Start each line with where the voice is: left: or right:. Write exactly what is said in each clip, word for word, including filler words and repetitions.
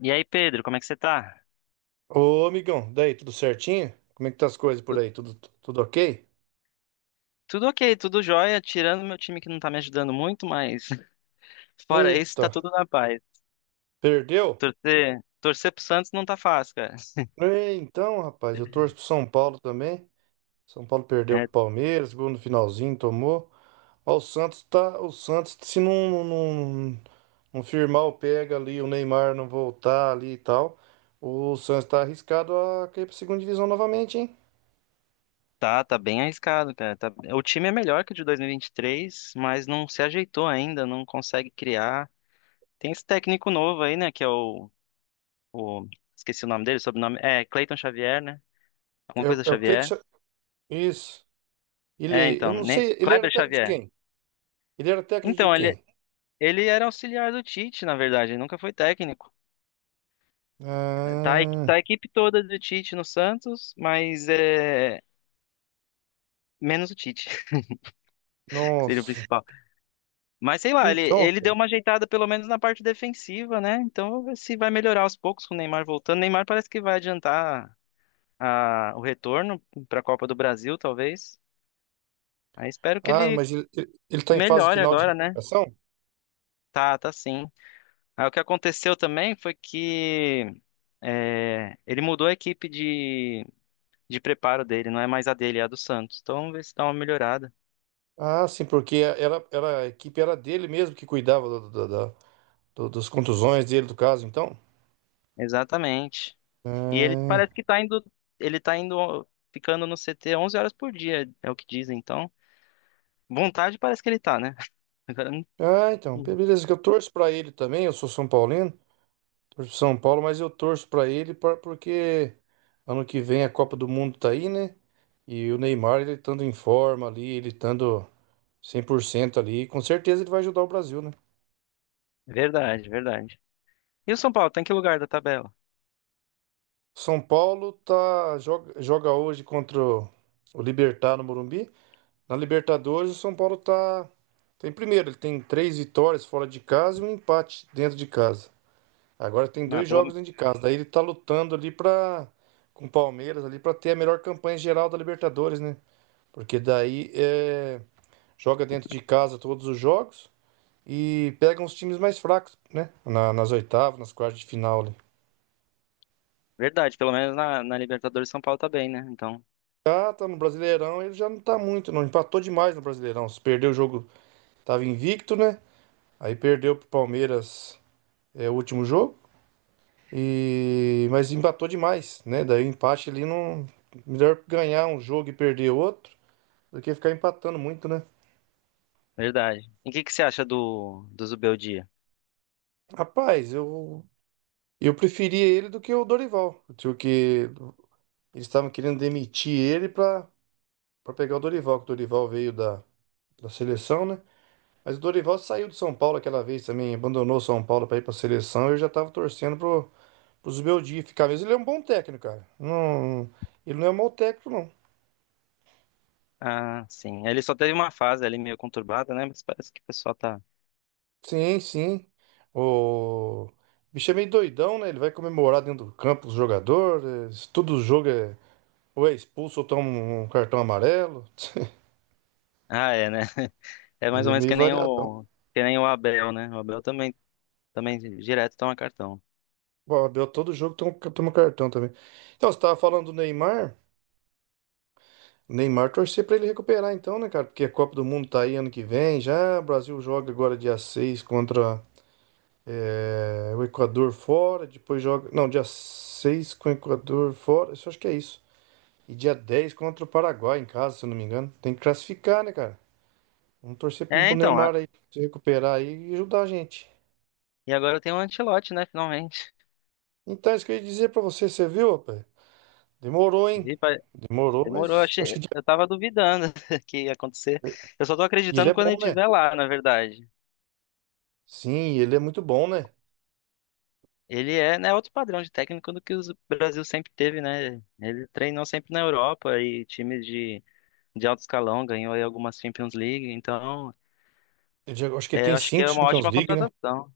left: E aí, Pedro, como é que você tá?
right: Ô, amigão, daí, tudo certinho? Como é que tá as coisas por
left: Tu-
right: aí? Tudo, tudo ok?
left: Tudo ok, tudo jóia, tirando meu time que não tá me ajudando muito, mas fora isso, tá
right: Eita,
left: tudo na paz.
right: perdeu?
left: Torcer, torcer pro Santos não tá fácil, cara.
right: É, então, rapaz, eu torço pro São Paulo também. São Paulo perdeu
left: É,
right: pro Palmeiras, gol no finalzinho, tomou. Ó, o Santos tá, o Santos, se não, não, não firmar o pega ali, o Neymar não voltar ali e tal, o Santos tá arriscado a cair pra segunda divisão novamente, hein?
left: tá, tá bem arriscado, cara. Tá- o time é melhor que o de dois mil e vinte e três, mas não se ajeitou ainda, não consegue criar. Tem esse técnico novo aí, né, que é o, o- esqueci o nome dele, sobrenome, é Cleiton Xavier, né? Alguma
right: É, o-
left: coisa
right: é o Cleiton,
left: Xavier.
right: Cha- isso.
left: É,
right: Ele, eu
left: então,
right: não
left: né?
right: sei, ele era
left: Kleber
right: técnico de
left: Xavier.
right: quem? Ele era técnico de
left: Então, ele,
right: quem?
left: ele era auxiliar do Tite, na verdade, ele nunca foi técnico. Tá, a equi-
right: Ah.
left: tá a equipe toda do Tite no Santos, mas é menos o Tite, que seria o
right: Nossa.
left: principal. Mas sei lá, ele,
right: Então,
left: ele deu uma ajeitada pelo menos na parte defensiva, né? Então vamos ver se vai melhorar aos poucos com o Neymar voltando. Neymar parece que vai adiantar a, o retorno para a Copa do Brasil, talvez. Aí espero que
right: ah,
left: ele
right: mas ele, está em fase
left: melhore
right: final de
left: agora, né?
right: recuperação?
left: Tá, tá sim. Aí o que aconteceu também foi que é, ele mudou a equipe de, de preparo dele, não é mais a dele, é a do Santos. Então vamos ver se dá uma melhorada.
right: Ah, sim, porque era, era, a equipe era dele mesmo que cuidava do, do- da- do- das contusões dele, do caso, então.
left: Exatamente. E ele
right: Ah,
left: parece que tá indo, ele tá indo, ó, ficando no C T onze horas por dia, é o que dizem, então. Vontade parece que ele tá, né? Agora, não-
right: ah, então,
left: Uhum.
right: beleza, que eu torço pra ele também, eu sou São Paulino, torço pro São Paulo, mas eu torço pra ele pra- porque ano que vem a Copa do Mundo tá aí, né? E o Neymar, ele estando em forma ali, ele estando cem por cento ali, com certeza ele vai ajudar o Brasil, né?
left: Verdade, verdade. E o São Paulo, tá em que lugar da tabela?
right: São Paulo tá, joga, joga hoje contra o, o Libertad no Morumbi. Na Libertadores, o São Paulo tá, tá em primeiro. Ele tem três vitórias fora de casa e um empate dentro de casa. Agora tem
left: Não,
right: dois
left: pela,
right: jogos dentro de casa. Daí ele tá lutando ali pra, com o Palmeiras ali para ter a melhor campanha geral da Libertadores, né? Porque daí é, joga dentro de casa todos os jogos e pega uns times mais fracos, né? Na- nas oitavas, nas quartas de final ali.
left: Verdade, pelo menos na, na Libertadores São Paulo tá bem, né? Então,
right: Já tá no Brasileirão, ele já não tá muito, não. Empatou demais no Brasileirão. Se perdeu o jogo, tava invicto, né? Aí perdeu pro Palmeiras, é, o último jogo. E mas empatou demais, né? Daí o empate ali não. Melhor ganhar um jogo e perder outro do que ficar empatando muito, né?
left: verdade. E o que que você acha do, do Zubeldia?
right: Rapaz, eu. Eu preferia ele do que o Dorival, porque eles estavam querendo demitir ele pra, pra pegar o Dorival, que o Dorival veio da, da seleção, né? Mas o Dorival saiu do São Paulo aquela vez também, abandonou o São Paulo para ir para a seleção. Eu já tava torcendo pro, pro Beldia ficar mesmo. Ele é um bom técnico, cara. Não, ele não é um mau técnico, não.
left: Ah, sim. Ele só teve uma fase ali meio conturbada, né? Mas parece que o pessoal tá.
right: Sim, sim. O bicho é meio doidão, né? Ele vai comemorar dentro do campo os jogadores. Todo jogo é ou é expulso ou toma um um cartão amarelo.
left: Ah, é, né? É mais
right: Ele
left: ou
right: é
left: menos
right: meio
left: que nem
right: variadão.
left: o, que nem o Abel, né? O Abel também, também direto toma cartão.
right: Bom, Abel, todo jogo toma, um, toma um cartão também. Então, você tava falando do Neymar. Neymar torcer pra ele recuperar então, né, cara? Porque a Copa do Mundo tá aí ano que vem já. O Brasil joga agora dia seis contra eh, o Equador fora. Depois joga. Não, dia seis com o Equador fora. Isso acho que é isso. E dia dez contra o Paraguai em casa, se eu não me engano. Tem que classificar, né, cara? Vamos torcer pro
left: É,
right: pro
left: então, a-
right: Neymar aí se recuperar aí e ajudar a gente.
left: e agora eu tenho um Ancelotti, né, finalmente.
right: Então, é isso que eu ia dizer pra você, você viu, rapaz? Demorou, hein?
left: Vi, pa-
right: Demorou,
left: Demorou,
right: mas acho
left: achei,
right: que. Dia-
left: eu tava duvidando que ia acontecer. Eu só tô
right: E ele
left: acreditando
right: é
left: quando ele
right: bom, né?
left: estiver lá, na verdade.
right: Sim, ele é muito bom, né?
left: Ele é, né, outro padrão de técnico do que o Brasil sempre teve, né? Ele treinou sempre na Europa e times de, de alto escalão, ganhou aí algumas Champions League, então
right: Ele já- acho que ele
left: é,
right: tem
left: eu acho que
right: cinco
left: é uma
right: Champions
left: ótima
right: League, né?
left: contratação.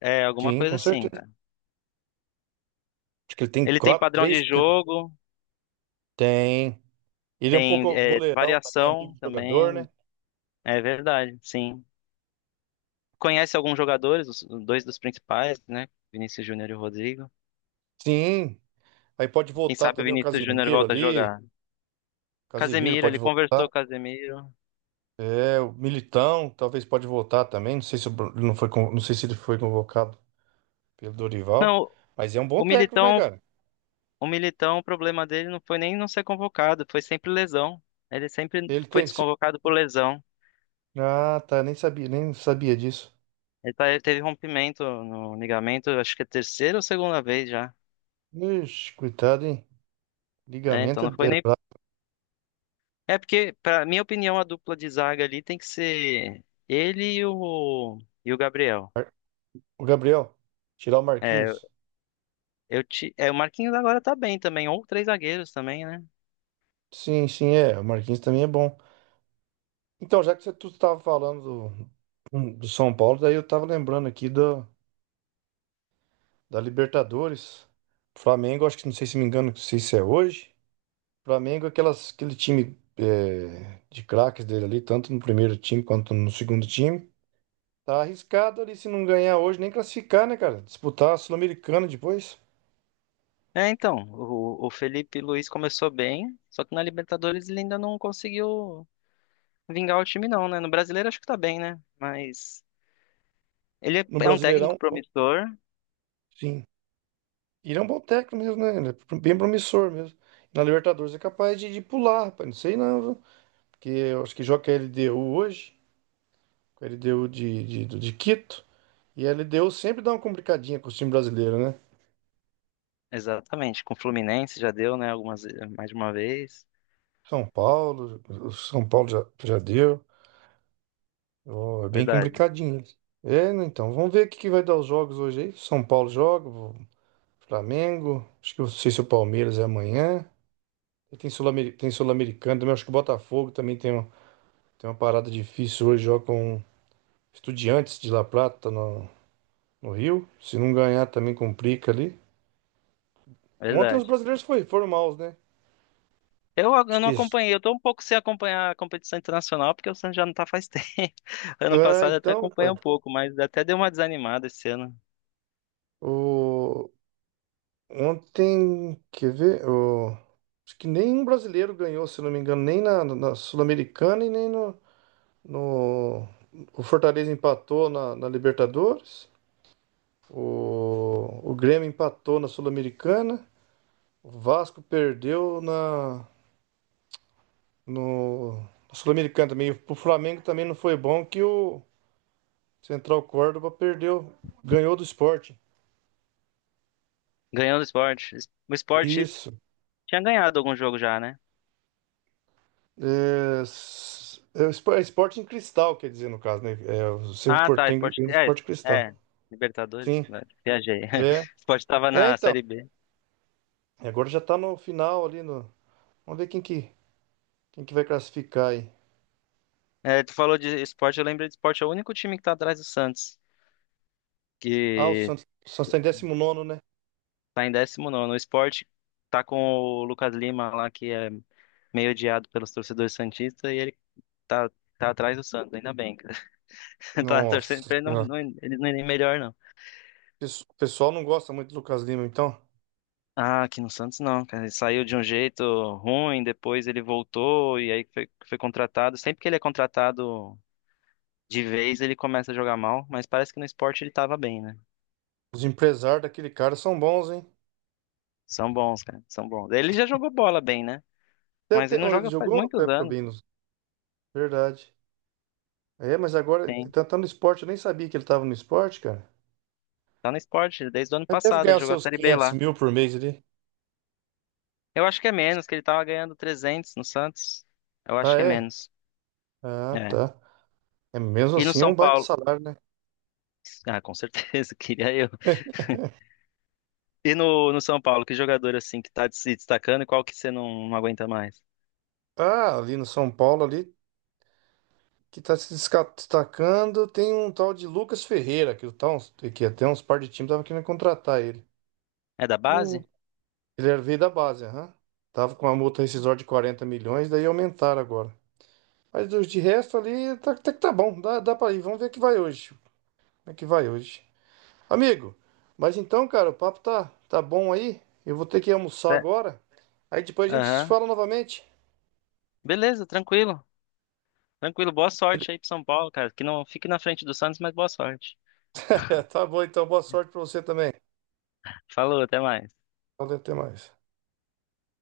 left: É, alguma
right: Sim,
left: coisa
right: com
left: assim,
right: certeza.
left: cara.
right: Acho que ele tem
left: Ele tem
right: quatro,
left: padrão de
right: três. Pe-
left: jogo,
right: Tem. Ele é um
left: tem
right: pouco
left: é,
right: boleirão também, amigo
left: variação
right: de jogador,
left: também,
right: né?
left: é verdade, sim. Conhece alguns jogadores, os dois dos principais, né? Vinícius Júnior e o Rodrigo.
right: Sim. Aí pode
left: Quem
right: voltar
left: sabe o
right: também o
left: Vinícius Júnior
right: Casimiro
left: volta a
right: ali.
left: jogar.
right: Casimiro
left: Casemiro, ele
right: pode
left: conversou com o
right: voltar.
left: Casemiro.
right: É, o Militão talvez pode voltar também. Não sei se o Bru- ele não foi, con- não sei se ele foi convocado pelo Dorival.
left: Não,
right: Mas é um bom
left: o
right: técnico, né,
left: Militão,
right: cara?
left: o Militão, o problema dele não foi nem não ser convocado, foi sempre lesão. Ele sempre
right: Ele
left: foi
right: tem. Sim.
left: desconvocado por lesão.
right: Ah, tá. Nem sabia, nem sabia disso.
left: Ele tá- ele teve rompimento no ligamento, acho que é a terceira ou segunda vez já.
right: Ixi, coitado, hein?
left: É, então
right: Ligamento é.
left: não foi
right: é
left: nem.
right: brabo.
left: É porque, pra minha opinião, a dupla de zaga ali tem que ser ele e o, e o Gabriel.
right: O Gabriel, tirar o
left: É,
right: Marquinhos.
left: Eu te... É, o Marquinhos agora tá bem também, ou três zagueiros também, né?
right: Sim, sim, é. O Marquinhos também é bom. Então, já que você tu estava falando do, hum, do São Paulo, daí eu estava lembrando aqui da da Libertadores. Flamengo, acho que não sei se me engano, não sei se é hoje. Flamengo, é aquelas, aquele time é, de craques dele ali, tanto no primeiro time quanto no segundo time. Tá arriscado ali se não ganhar hoje, nem classificar, né, cara? Disputar a Sul-Americana depois,
left: É, então, o, o Felipe Luiz começou bem, só que na Libertadores ele ainda não conseguiu vingar o time não, né? No Brasileiro acho que tá bem, né? Mas ele é,
right: no
left: é um técnico
right: Brasileirão,
left: promissor,
right: sim. Ele é um bom técnico mesmo, né? Ele é bem promissor mesmo. Na Libertadores é capaz de, de pular, rapaz. Não sei não, viu? Porque eu acho que joga a L D U hoje. Ele deu de, de, do- de Quito. E ele deu sempre dá uma complicadinha com o time brasileiro, né?
left: exatamente, com o Fluminense já deu, né, algumas mais de uma vez.
right: São Paulo, o São Paulo já, já deu. Ó, é bem
left: Verdade,
right: complicadinho. É, né, então, vamos ver o que que vai dar os jogos hoje aí. São Paulo joga, o Flamengo. Acho que eu não sei se o Palmeiras é amanhã. E tem Sul-Ameri- tem Sul-Americano também. Acho que o Botafogo também tem, um- tem uma parada difícil hoje. Joga com Estudiantes de La Plata no, no Rio. Se não ganhar, também complica ali. Ontem os
left: verdade.
right: brasileiros foi, foram maus, né?
left: Eu, eu
right: Acho
left: não
right: que
left: acompanhei, eu tô um pouco sem acompanhar a competição internacional, porque o Santos já não tá faz tempo. Ano
right: ah,
left: passado eu até
right: então,
left: acompanhei
right: pai,
left: um pouco, mas até deu uma desanimada esse ano.
right: o ontem, quer ver? O... Acho que nenhum brasileiro ganhou, se não me engano, nem na, na Sul-Americana e nem no, no O Fortaleza empatou na, na Libertadores, o... o Grêmio empatou na Sul-Americana, o Vasco perdeu na, no... na Sul-Americana também. E o Flamengo também não foi bom, que o Central Córdoba perdeu, ganhou do Sport.
left: Ganhando o esporte. O esporte
right: Isso.
left: tinha ganhado algum jogo já, né?
right: É, s- é espo- é esporte em cristal, quer dizer, no caso, né? É, o Cerro
left: Ah, tá.
right: Porteño
left: Esporte.
right: tem
left: É,
right: esporte em cristal.
left: é. Libertadores?
right: Sim,
left: Né, viajei.
right: é.
left: Esporte tava
right: É,
left: na
right: então.
left: Série B.
right: E agora já tá no final ali no vamos ver quem que, quem que vai classificar aí.
left: É, tu falou de esporte, eu lembro de esporte. É o único time que tá atrás do Santos,
right: Ah, o
left: que
right: Santos, o Santos tá em décimo nono, né?
left: tá em dezenove. O esporte tá com o Lucas Lima lá, que é meio odiado pelos torcedores santistas, e ele tá, tá atrás do Santos, ainda bem. Cara. Tá torcendo
right: Nossa
left: pra ele não,
right: Senhora.
left: não, ele não ir melhor, não.
right: Pes- O pessoal não gosta muito do Lucas Lima, então.
left: Ah, aqui no Santos não, cara. Ele saiu de um jeito ruim, depois ele voltou e aí foi, foi contratado. Sempre que ele é contratado de vez, ele começa a jogar mal, mas parece que no esporte ele tava bem, né?
right: Os empresários daquele cara são bons, hein?
left: São bons, cara, são bons. Ele já jogou bola bem, né?
right: Até,
left: Mas ele
right: até-
left: não
right: oh, ele
left: joga faz
right: jogou até
left: muitos
right: pro
left: anos.
right: Binos. Verdade. É, mas agora,
left: Sim,
right: tá, tá no esporte, eu nem sabia que ele tava no esporte, cara.
left: tá no esporte desde o ano
right: Ele deve
left: passado,
right: ganhar
left: ele
right: os
left: jogou a
right: seus
left: Série B
right: quinhentos
left: lá.
right: mil por mês ali.
left: Eu acho que é menos, que ele tava ganhando trezentos no Santos. Eu
right: Ah,
left: acho que é
right: é?
left: menos.
right: Ah,
left: É.
right: tá. É mesmo
left: E no
right: assim, é
left: São
right: um baita
left: Paulo?
right: salário, né?
left: Ah, com certeza, queria eu. E no, no São Paulo, que jogador assim que tá se destacando e qual que você não, não aguenta mais?
right: Ah, ali no São Paulo, ali, que tá se desca- destacando, tem um tal de Lucas Ferreira, que, o tal, que até uns par de times estavam querendo contratar ele.
left: É da
right: No,
left: base?
right: ele era- veio da base, aham. Tava com uma multa rescisória de quarenta milhões, daí aumentaram agora. Mas dos de resto ali, tá, até que tá bom, dá, dá pra ir. Vamos ver o que vai hoje. Como é que vai hoje. Amigo, mas então, cara, o papo tá, tá bom aí. Eu vou ter que almoçar
left: É.
right: agora. Aí depois a gente se
left: Aham.
right: fala novamente.
left: Beleza, tranquilo. Tranquilo, boa sorte aí pro São Paulo, cara. Que não fique na frente do Santos, mas boa sorte.
right: É, tá bom, então. Boa sorte pra você também.
left: Falou, até mais.
right: Então, até mais.